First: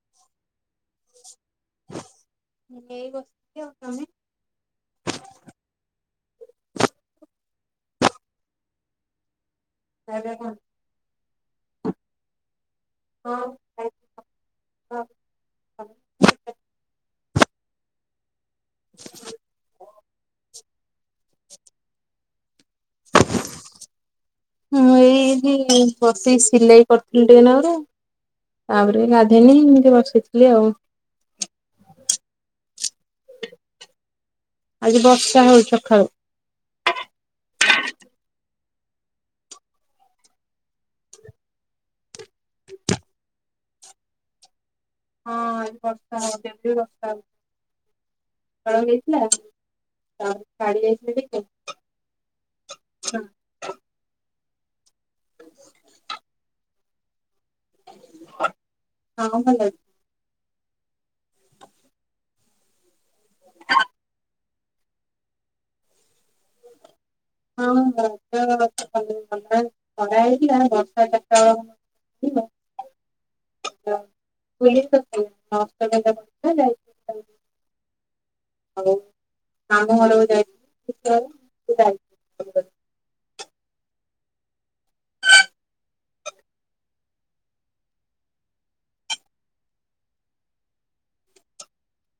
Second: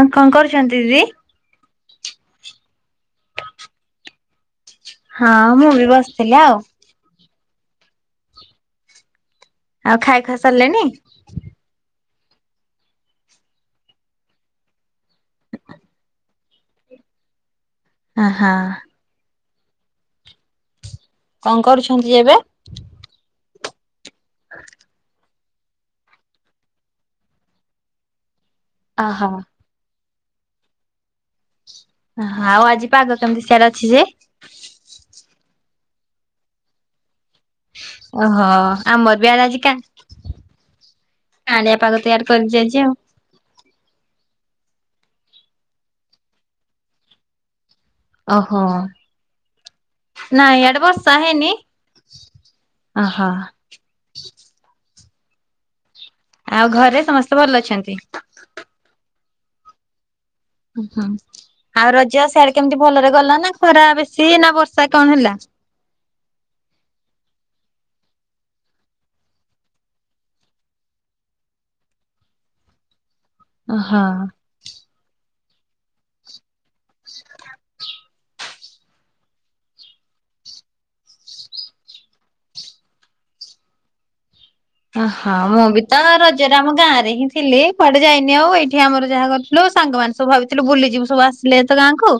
ଆଉ କଣ କରୁଛନ୍ତି ଦିଦି? ଏଇ ବସିଚି ଆଉ ତମେ? ହଁ, ମୁଁ, ବି ବସିଥିଲି ଆଉ। ଆଉ ଖାଇ ଖୁଆ ସାରିଲେଣି? ହଁ, ହଁ [inaudible] ହଁ। ହଁ। କଣ କରୁଛନ୍ତି ଏବେ? ମୁଁ ଏଇଠି ବସିକି ସିଲେଇ କରୁଥିଲି ଟିକେନାରୁ। ତାପରେ ଓହୋ ଗାଧେଇନୀ ଇମିତି ବସିଚି। ଲି ଆଉ। ହାଉ ଆଜି? ପାଗ କେମିତି ସିଆଡ଼େ ଅଛି ଯେ? ଆଜି ବର୍ଷା ହଉଛି ସକାଳୁ। ଓହୋ! ଆମର ବି ଏଆଡେ ଆଜି କା-କାଁଳିଆ ପାଗ ତ ଇଆଡ଼େ କରିଛି ଆଜି ଆଉ। ହଁ ବର୍ଷା ହଉ, ଏବି ବର୍ଷା ହଉ ଓହୋ! ତାପରେ ନାଇଁ ଛାଡି ଇଆଡ଼େ ଯାଇଥିଲା ବର୍ଷା ଟିକେ। ହେଇନି। ଓହୋ! ଆଉ ଘରେ ସମସ୍ତ? ତେ ଭଲ ଅଛନ୍ତି? ହଁ ଭଲ ଅଛି। ଉ ହୁଁ, ଆଉ ରଜ ସିଆଡେ କେମିତି ଭଲରେ ଗଲା ନା ଖରା ବେଶୀ ନା ବର୍ଷା? ସେ କଣ ହେଲା? ହଁ ଖରା [inaudible] ବର୍ଷାଟା ହଁ [inaudible] [inaudible] [unintelligible] ହଉ [unintelligible] ଓ ହଁ ମୁଁ ବି ତ ରଜରେ ଆମ ଗାଁ ରେ ହିଁ ଥିଲି କୁଆଡେ ଯାଇନି ଆଉ ଏଇଠି ଆମର ଯାହା କରିଥିଲୁ ସାଙ୍ଗମାନେ ସବୁ ଭାବିଥିଲୁ ବୁଲିଯିବୁ ସବୁ ଆସିଲେ ତ ଗାଁ କୁ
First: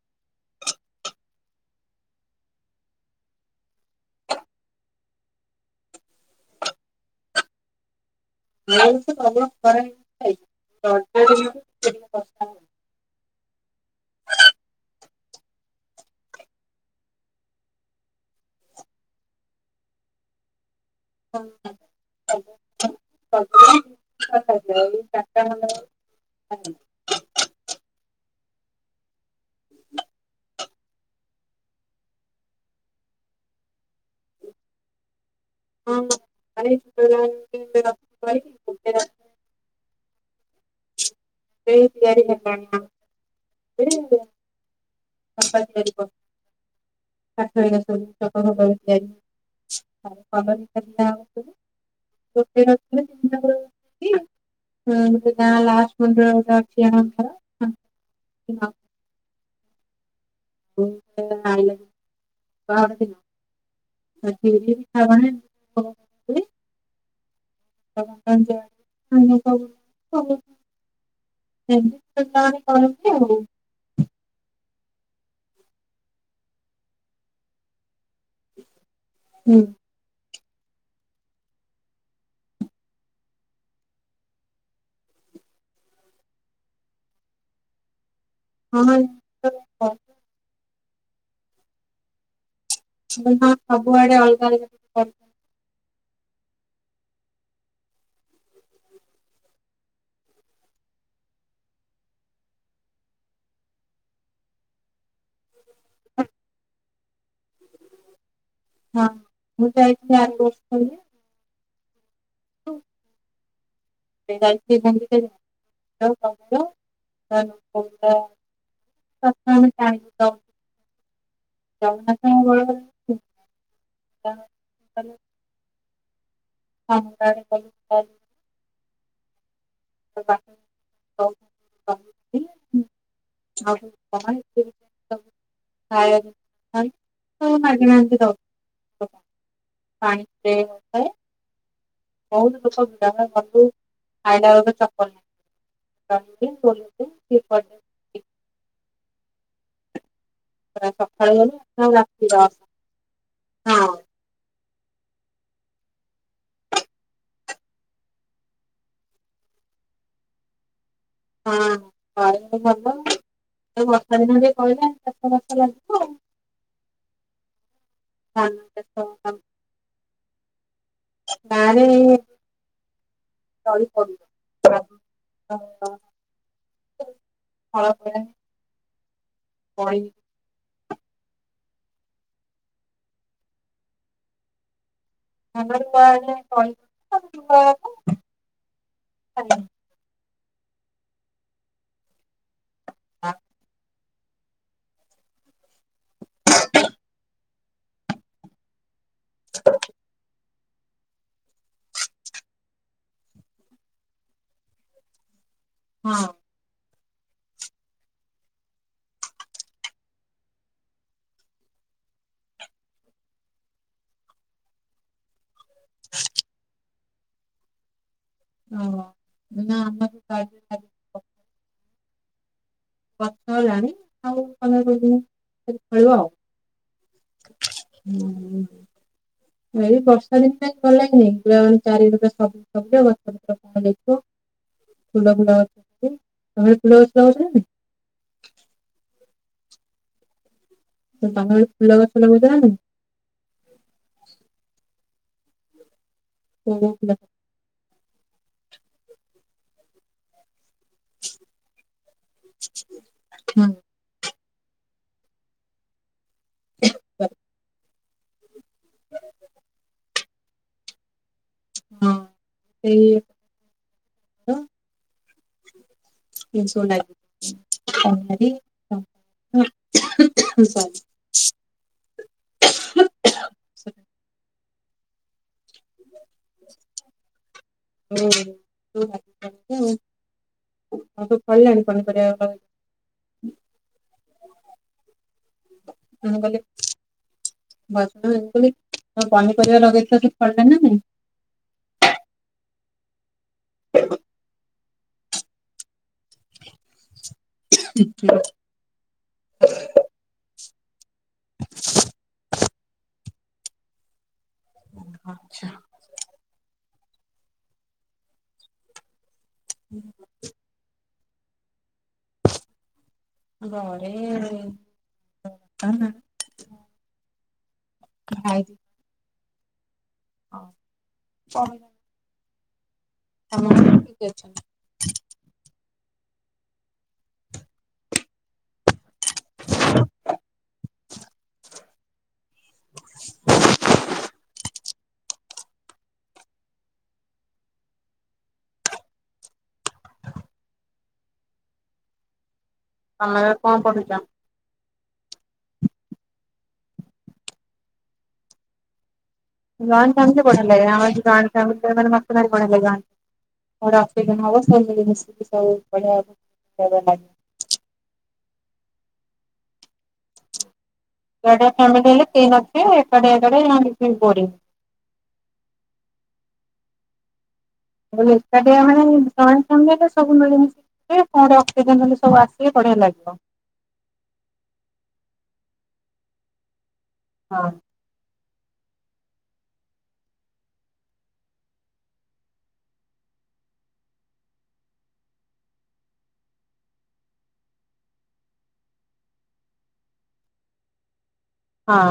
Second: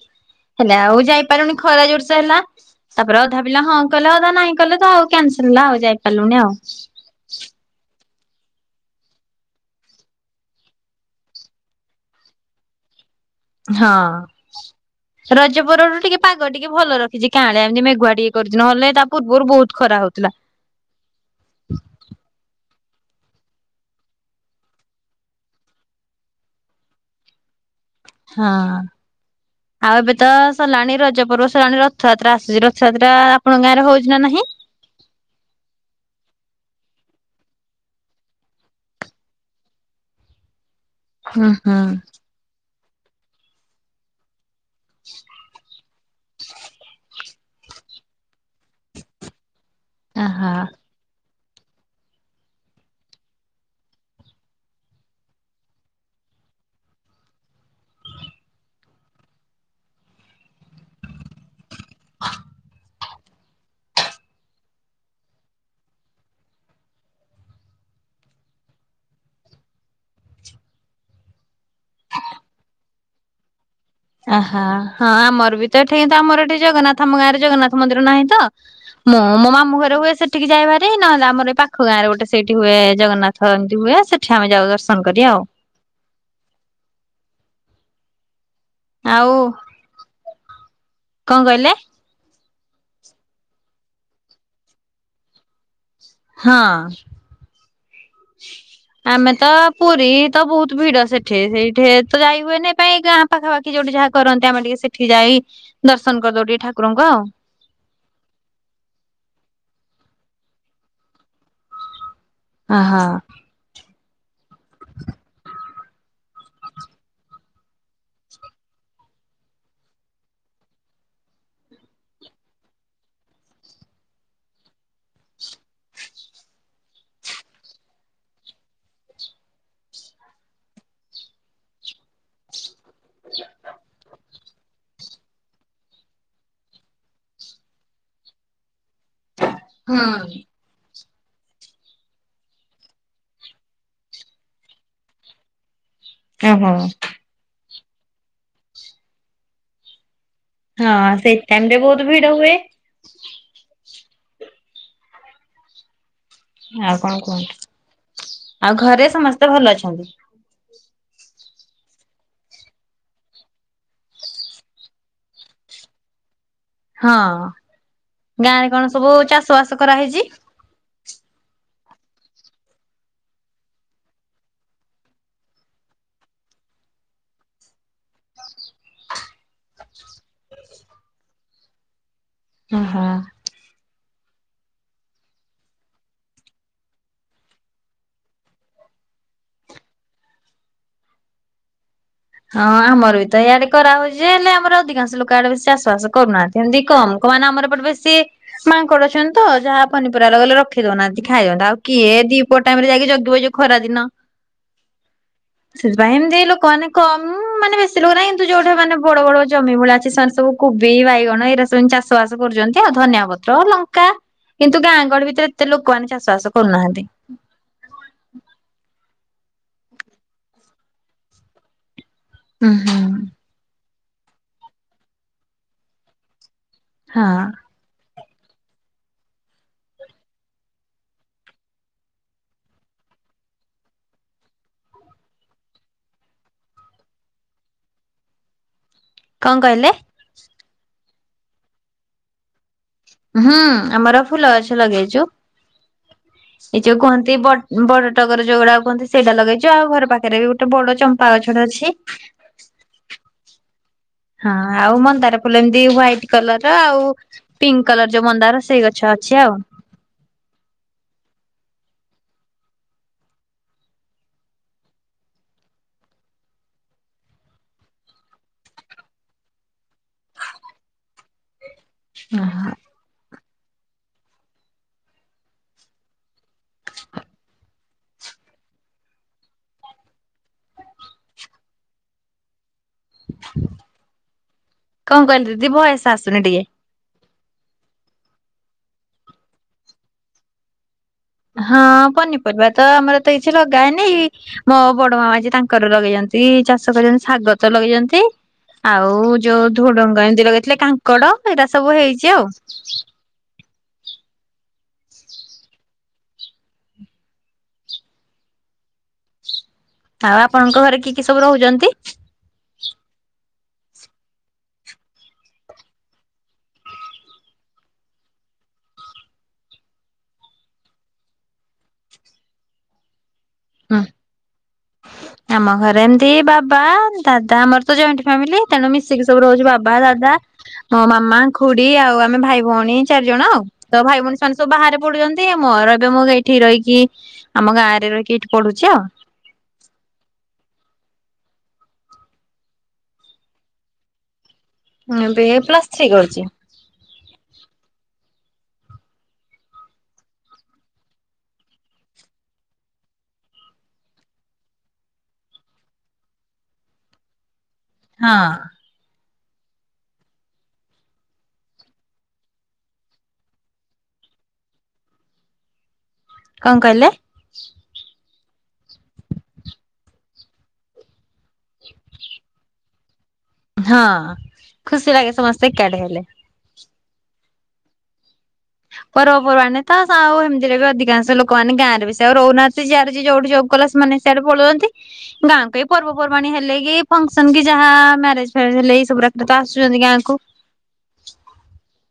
ହେଲେ ଆଉ ଯାଇପାରିଲୁଣି ଖରା ଜୋରସେ ହେଲା ତାପରେ ଅଧା ପିଲା ହଁ କଲେ ଅଧା ନାହିଁ କଲେ ତ ଆଉ କ୍ୟାନସଲ ହେଲା ଆଉ ଯାଇପାରିଲୁନି ଆଉ। [inaudible] ହଁ ରଜପରରୁୁ ଟିକେ ପାଗ ଟିକେ ଭଲ ରଖିଛି କାଁଳିଆ ଏମିତି ମେଘୁଆ ଟିକେ କରୁଚି ନଲେ ତା ପୂର୍ବରୁ ବହୁତ ଖରା ହଉଥିଲା। ହ [inaudible] [inaudible] ହଁ। ଆଉ ଏବେ ତ ସଲାଣି ରଜପର୍ବ ସଲାଣି ରଥଯାତ୍ରା ଆସୁଚି ରଥଯାତ୍ରା ଆପଣଙ୍କ ଗାଁରେ ହଉଚି ନା ନାହିଁ? [unintelligible] ହୁଁ ସେ ହୁଁ। ତିଆରି [unintelligible] ଆହା [unintelligible] [unintelligible] [unintelligible] [unintelligible] [inaudible] [inaudible] [unintelligible] ଓହ ହଁ ଆମର ବି ତ ଏଠି ତ ଆମର ଏଠି ଜଗନ୍ନାଥ ଆମ ଗାଁରେ ଜଗନ୍ନାଥ ମନ୍ଦିର ନାହିଁ ତ ମୁଁ ମୋ ମାମୁ ଘରେ ହୁଏ ସେ ଠିକି ଯାଏ ଭାରି ନହେଲେ ଆମର ଏଇ ପାଖ ଗାଁ ରେ ଗୋଟେ ସେଇଠି ହୁଏ ଜଗନ୍ନାଥ ଏମତି ହୁଏ ସେଠି ଆମେ ଯାଉ ଦର୍ଶନ କରି ଆଉ। ଆଉ [unintelligible] କଣ କଇଲେ? ହ ସବୁଆଡେ ଅଲଗା ଅଲଗା ହଁ ଆମେ ତ ପୁରୀ ତ ବହୁତ ଭିଡ ସେଠି ସେଇଠି ତ ଯାଇ ହୁଏନି ପାଇଁ ଗାଁ ପାଖାପାଖି ଯୋଉଠି ଯାହା କରନ୍ତି ଆମେ ଟିକେ ସେଠି ଯାଇ ଦର୍ଶନ କରିଦଉ ଟି ଠାକୁ ଠାକୁର ଙ୍କୁ ଆଉ। ହଁ ମୁଁ ଜାଇଥିଲି [unintelligible] ଓ ହ। ଗୁଣ୍ଡିଚା ଯାଇଥିଲି [unintelligible] [unintelligible] [unintelligible] [unintelligible] ଏଁ । ବହୁତ ଲୋକ ଭିଡ ଆମେ ଗଲୁ ଆଇଲା ବେଳକୁ ଚପଲ ନାହିଁ। ଓହୋ [unintelligible] ହଁ ସେ ସକାଳୁ ଗଲୁ ଟାଇମ ରେ ଆଉ ବହୁତ ରାତି ଭିଡ ହୁଏ। ଦଶ ହଁ। ଆଉ କଣ କୁହନ୍ତୁ ଆଉ ଘରେ ସମସ୍ତେ ଭଲ ଅଛନ୍ତି। ହଁ ଘରେ ଭଲ ହେଇ ବର୍ଷା ଦିନ ଆଇଲା ଚାଷ ବାସ ଲାଗିବ ଆଉ। ହଁ। ଧାନ ଗାଁ ରେ କଣ ଚାଷ ସବୁ କାମ ଚାଷ ବାସ କରାହେଇଛି? ଗାଁରେ ତଳୀ ପଡିବ ହଳ ପରେ । ପଇ । ଅ ହ । ହଳ ହେଲା ପରେ ତଳି ପଡିବ। ତାପରେ ରୁଆ। ହବ । ହଁ ଆମର ବି ହବ ତ ୟାଡେ କରା ହଉଛି। ଯେ ହେଲେ ଆମର ଅଧିକାଂଶ ଲୋକ ଆଡେ ବେଶୀ ଚାଷ ବାସ କରୁନାହାନ୍ତି ଏମିତି କମ ମାନେ ଆମର ଏପଟେ ବେଶୀ ମା ମଙ୍କଡ ଅଛନ୍ତି ତ ଯାହା ପନିପରିଵା ଲଗେଇଲେ ରଖ ରଖେଇ ଦଉନାହାନ୍ତି ଖାଇବା ଟାଦଅନ୍ତି ଆଉ କିଏ ଦିପର ଟାଇମ ରେ ଯାଇକି ଜଗିବ ଯେ ଖରା ଦିନ । ସେଥିପାଇଁ ହଁ ଏମିତି ଏଇ ଲୋକ ମାନେ । କମ ମାନେ ବେଶୀ ଲୋକ ନାହିଁ କିନ୍ତୁ ଯୋଉଠେ ମାନେ ବଡ ବଡ ଜମି ଭଳିଆ ଅଛି ସେମାନେ ସବୁ କୋବି, ବାଇଗଣ ଏଇରା ସବୁ ଏମତି ଚାଷ ବାସ କରୁଛନ୍ତି ଯେ ଆଉ ଧନିଆ ପତ୍ର ଲଙ୍କା କିନ୍ତୁ ଗାଁ ଗଳି ଭିତରେ । ଏତେ ଲୋକମାନେ ଚାଷ ବାସ କରୁନାହାନ୍ତି। ଓ ନା ଆମର ବାରି ରେ । ହୁଁ ହୁଁ । ଗଛ ହେଲାଣି ଆଉ ପନ୍ଦର କୋଡିଏ ଦିନ ପରେ ଫଳିବ ଆଉ। ହଁ । ହୁଁ । ଏଇ ବର୍ଷା ଋତୁରେ ଭଲ ଲାଗେନା ଚାରୀ ଏଡେ ସବୁଜ ସବୁଜ ଫୁଲ ଗଛ। ତମର ଫୁଲ ଗଛ ଅଛି ନା ନାଇ । କଣ କହିଲେ? ତୁମର ଫୁଲଗଛ ଲଗେଚ ନା ନାଇ । ହୁଁ ଆମର ଫୁଲ ଗଛ ଲଗେଇଛୁ। କୋଉ ଏ କୋଉ ଯୋଉ ଫୁଲ କୁହନ୍ତି ବ ବଡ ଟଗର ଯୋଉଗୁଡ଼ା କୁହନ୍ତି ସେଇଟା ଲଗେଇଛୁ ଆଉ ଘର ପାଖରେ ବି ଗୋଟେ ବଡ ଚମ୍ପା ଗଛଟେ ଅଛି। ହଁ ହଁ ଆଉ ମନ୍ଦାର ଫୁଲ ଏମିତି ହୁଆଇଟ୍ । କଲର ଆଉ ପିଙ୍କ୍ । କଲର ଯୋଉ ମନ୍ଦାର । ସେଇ ଗଛ ଅଛି ଆଉ। ହଁ ସେ ହଁ ହଁ ସେ [inaudible] ହୁଁ କଣ କହିଲ ଯେ ଭଏସ୍ ଆସୁନି ଗଲେ ଟିକେ। ପନିପରିବା ଲଗେଇଥିଲ କି ଫଳିଲା ନା ନାଇଁ। ହଁ ପନିପରିବା ତ ଆମର ତ କିଛି ଲଗାଏନି ମୋ ବଡ ମାମା ତାଙ୍କ ଲଗେଇଛନ୍ତି ଚାଷ କରିଛନ୍ତି। ଶାଗ ତ ଲଗେଇଛନ୍ତି ଆଉ ଯୋଉ ଧୋଡ଼ଙ୍ଗ ଏମତି ଲଗେଇ ହେଲେ କାଙ୍କଡ ଏଇଟା ସବୁ ହେଇଛି ଆଉ। ଆଚ୍ଛା ଆଉ ଆପଣଙ୍କ ଘରେ କି କି ସବୁ ରହୁଛନ୍ତି? ଘରେ ଭାଇ ହଁ ହୁଁ [inaudible] ଆମ ଘରେ ଏମତି ବାବା ଦାଦା ଆମର ତ ଜଏଣ୍ଟ ଫ୍ୟାମିଲି ତେଣୁ ମିଶ୍ ଶିକି ସବୁ ରହୁଛୁ ବାବା ଦାଦା ହଁ ମାମା ଖୁଡି ଆଉ ଆମେ ଭାଇ ଭ ଭାଇ ଭଉଣୀ ଚାରି ଜଣ ଆଉ ତ ଭାଇ ଭଉଣୀ ସେମାନେ ସବୁ ବାହାରେ ପଡୁଛନ୍ତି ମୋର ଏବେ ମୁଁ ଏଇଠି ରହିକି ଆମ ଗାଁରେ ରହିକି ଏଇଠି ପଢୁଛି ଆଉ। ତମେ ଏଵେ କଣ ପଢୁଛ ଏବେ ପ୍ଲସଥ୍ରୀ କରୁଛି। ଗାଁରେ ବଢିଆ ଲାଗେ ଆମର ବଢିଆ ଲାଗେ ଗୋଟେ ଅକେଜନ ହବ ସଵୁ ମିଳିମିଶିକି ସଵୁ ଵଢିଆ ହଁ। ସେଟା ଫ୍ୟାମିଲ ହେଲେ କେହିନଥିଵେଏକାଟିଆ ଏକାଟିଆ ଵୋରିଂଗ୍ କଣ କହିଲେ ମୁ କହିଲି ଏକାଟିଆ ମାନେ ଜଏଣ୍ଟ ଫମିଲିରେ ସବୁ ମିଳିମଶି ଥିଵେ କଣ ଗୋଟେ ଅକେଜନ ହେଲେ ସବୁ ଆସିଵେ ବଢିଆ ଲାଗେ ହଁ ଖୁସି ଲାଗେ ସମସ୍ତେ ଏକାଡେ ହେଲେ। ହଁ। ପର୍ବ ପର୍ବାଣୀ ତ ଆଉ ଏମିତିରେ ବି ଅଧିକାଂଶ ଲୋକମାନେ ଗାଁରେ ବି ସେ ଆଉ ରହୁୁନାହାନ୍ତି ଯିଆଡେ ଯୋଉଠି ଯବ କଲା ସେମାନେ ସେଆଡେ ପଳଉଛନ୍ତି ଗାଁ କୁ ଏଇ ପର୍ବପର୍ବାଣୀ ହେଲେ କି ଫଙ୍କସନ କି ଯାହା ମ୍ୟାରେଜ ଫାରେଜ ହେଲେ ଏଇ ସବୁରେ ଆସୁଛନ୍ତି ଗାଁକୁ। ହଁ।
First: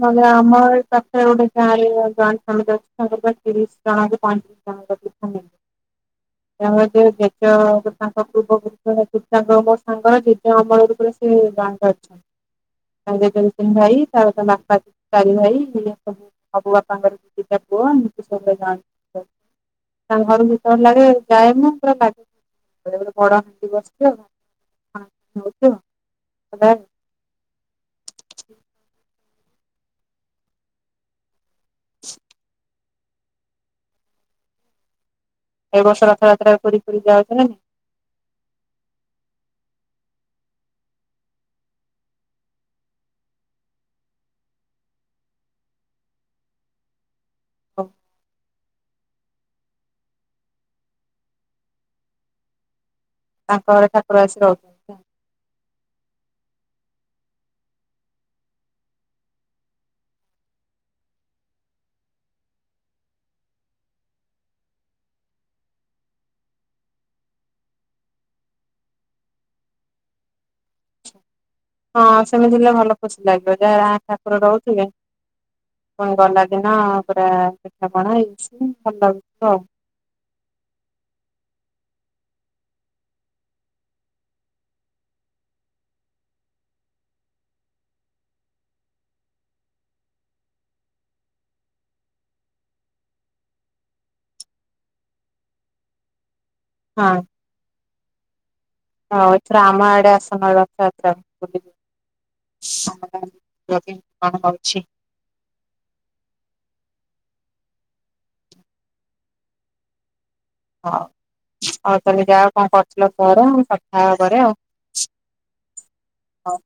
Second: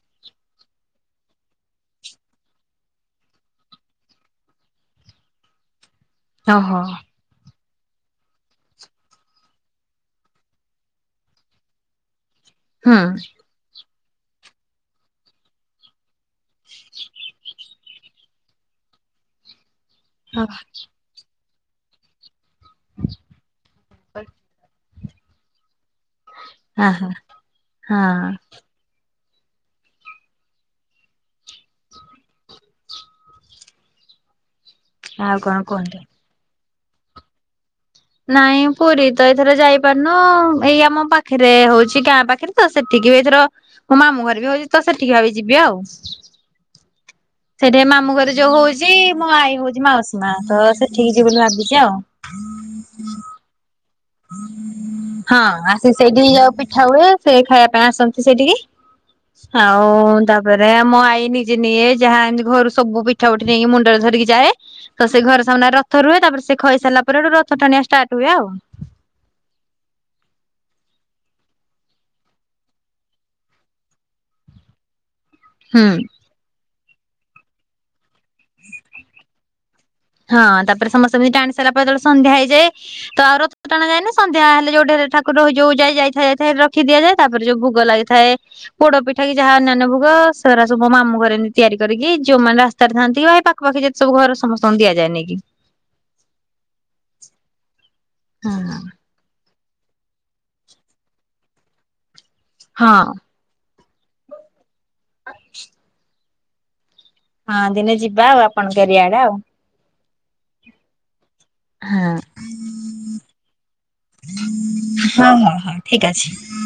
ମାନେ ଆମର ପାଖରେ ଗୋଟେ ଗାଁ ରେ [unintelligible] ତିରିଶ ଜଣ ପଇତିରିଶ ଜଣ ତମର ହୁଁ ଯୋଉ [unintelligible] ତାଙ୍କ ପୂର୍ବ ଗୁରୁ ହେ ତାଙ୍କ ମୋ ସାଙ୍ଗର ଜେଜେ ଅମଳା ରୂପରେ ସେ ଜାଣି ଅଛନ୍ତି। [unintelligible] ଭାଇ ତ [unintelligible] ଭାଇ ଇଏ ସବୁ ମୋ ବାପାଙ୍କର କିଛିଟା ପୁଅ [unintelligible] ତା ଘରକୁ କଣ ଲାଗେ। ଟାଇମ ପୁରା ଲାଗେ। ବେଳେବେଳେ ବଡ ହାଣ୍ଡି ବସିଥିଵ ଆଉ କଣ ନଉଚ। ଅହଁ। ହଁ। ଆଉ କଣ ଏ କୁହନ୍ତୁ? ବର୍ଷ ରଥଯାତ୍ରା ପୁରୀ ଯାଉଛ ନା ନାଇଁ? ନାଇଁ ପୁରୀ ତ ଏଥର ଯାଇପାରୁନୁ ଏଇ ଆମ ପାଖରେ ହଉଛି। ଗାଁ ପାଖରେ ତ ସେଠିକି ବି ଏଥର ମୋ ମାମୁଁ ଘରେ ବି ହଉଛି। ତ ସେଠିକି ଭାବିଚି ଯିବି ଆଉ। [inaudible] ହଉ ସେଠି ମାମୁଁ ଘରେ ଯୋଉ ହଉଛି ମୋ ଆଈ ହଉଛି ମାଉସୀ ମା ତ ସେଠିକି ଯିବି ବୋଲି ଭାବିଛି ଆଉ। [inaudible] ଆ [inaudible] ହଁ ଆସି ସେଇଠିକି ଯାଉଚ ପିଠା ହୁଏ ସେ ଖାଇବା ପାଇଁ ଆସନ୍ତି ସେଇଠିକି? ଆଉ ତାପରେ ମୋ ଆଈ ନିଜେ ନିଏ ଯାହା ଘରୁ ସବୁ ପିଠା ପିଠି ନେଇକି ମୁଣ୍ଡରେ ଧରିକି ଯାଏ ତ ସେ ଘରେ ସାମ୍ନା ରଥ ରୁହେ ତାପରେ ସେ ଖାଇସାରିଲା ପରେ ରଥ ଟାଣିଆ ଷ୍ଟାର୍ଟ ହୁଏ ଆଉ। ହଁ ସେମିତି ହେଲେ ଭଲ ଖୁସି ଲାଗିବ ଯାହା ଠାକୁର ରହୁଥିଲେ। ହୁଁ। ପୁଣି ଗଲା ଦିନ ପୁରା ଦେଖିବା ପାଇଁ ହେଇଚି ଭଲ ଲାଗୁଛି ଆଉ। ହଁ ତାପରେ ସମସ୍ତେ ଏମିତି ଟାଣି ସାରିଲା ପରେ ଯେତେବେଳେ ସନ୍ଧ୍ୟା ହେଇଯାଏ। ତ ଆଉ ରଥ ଟାଣା ଯାଏନି ସନ୍ଧ୍ୟା ହେଲେ ଯୋଉ ଠାର ଯୋଉ ଯାଇ ଯାଇଥାଏାଇ ରଖି ଦିଆଯାଏ। ତାପରେ ଯୋଉ ଭୋଗ ଲାଗିଥାଏ। ପୋଡ ପିଠା କି ଯାହା ଅନ୍ୟାନ୍ୟ ଭୋଗ ସବୁ ସେଉରା ସବୁ ମାମୁଁ ଘରେ ତିଆରି କରିକି ଯୋଉମାନେ ରାସ୍ତାରେ ଥାନ୍ତି କି ଭାଇ ପାଖା ପାଖି ଯେତେ ସବୁ ଘର ସମସ୍ତେ ଦିଆଯାଏ ନେଇକି। [inaudible] ହଁ। ହୁଁ । ଆଉ ଏଥର ଆମ ଆଡେ ଆସନ ରଥଯାତ୍ରା ବୁଲିକି ହଁ। କଣ ହଉଛି ହଁ ଦିନେ ଯିବା ଆଉ ଆପଣଙ୍କ ଏରିଆଡେ ଆଉ। ହଉ ହଉ ହଁ। ତାହାଲେ ଯାଅ କଣ କରୁଥିଲ କର କଥା ହେବା ପରେ ଆଉ ହଁ ହଁ ହଁ ଠିକ୍ ଅଛି [inaudible] ହଉ।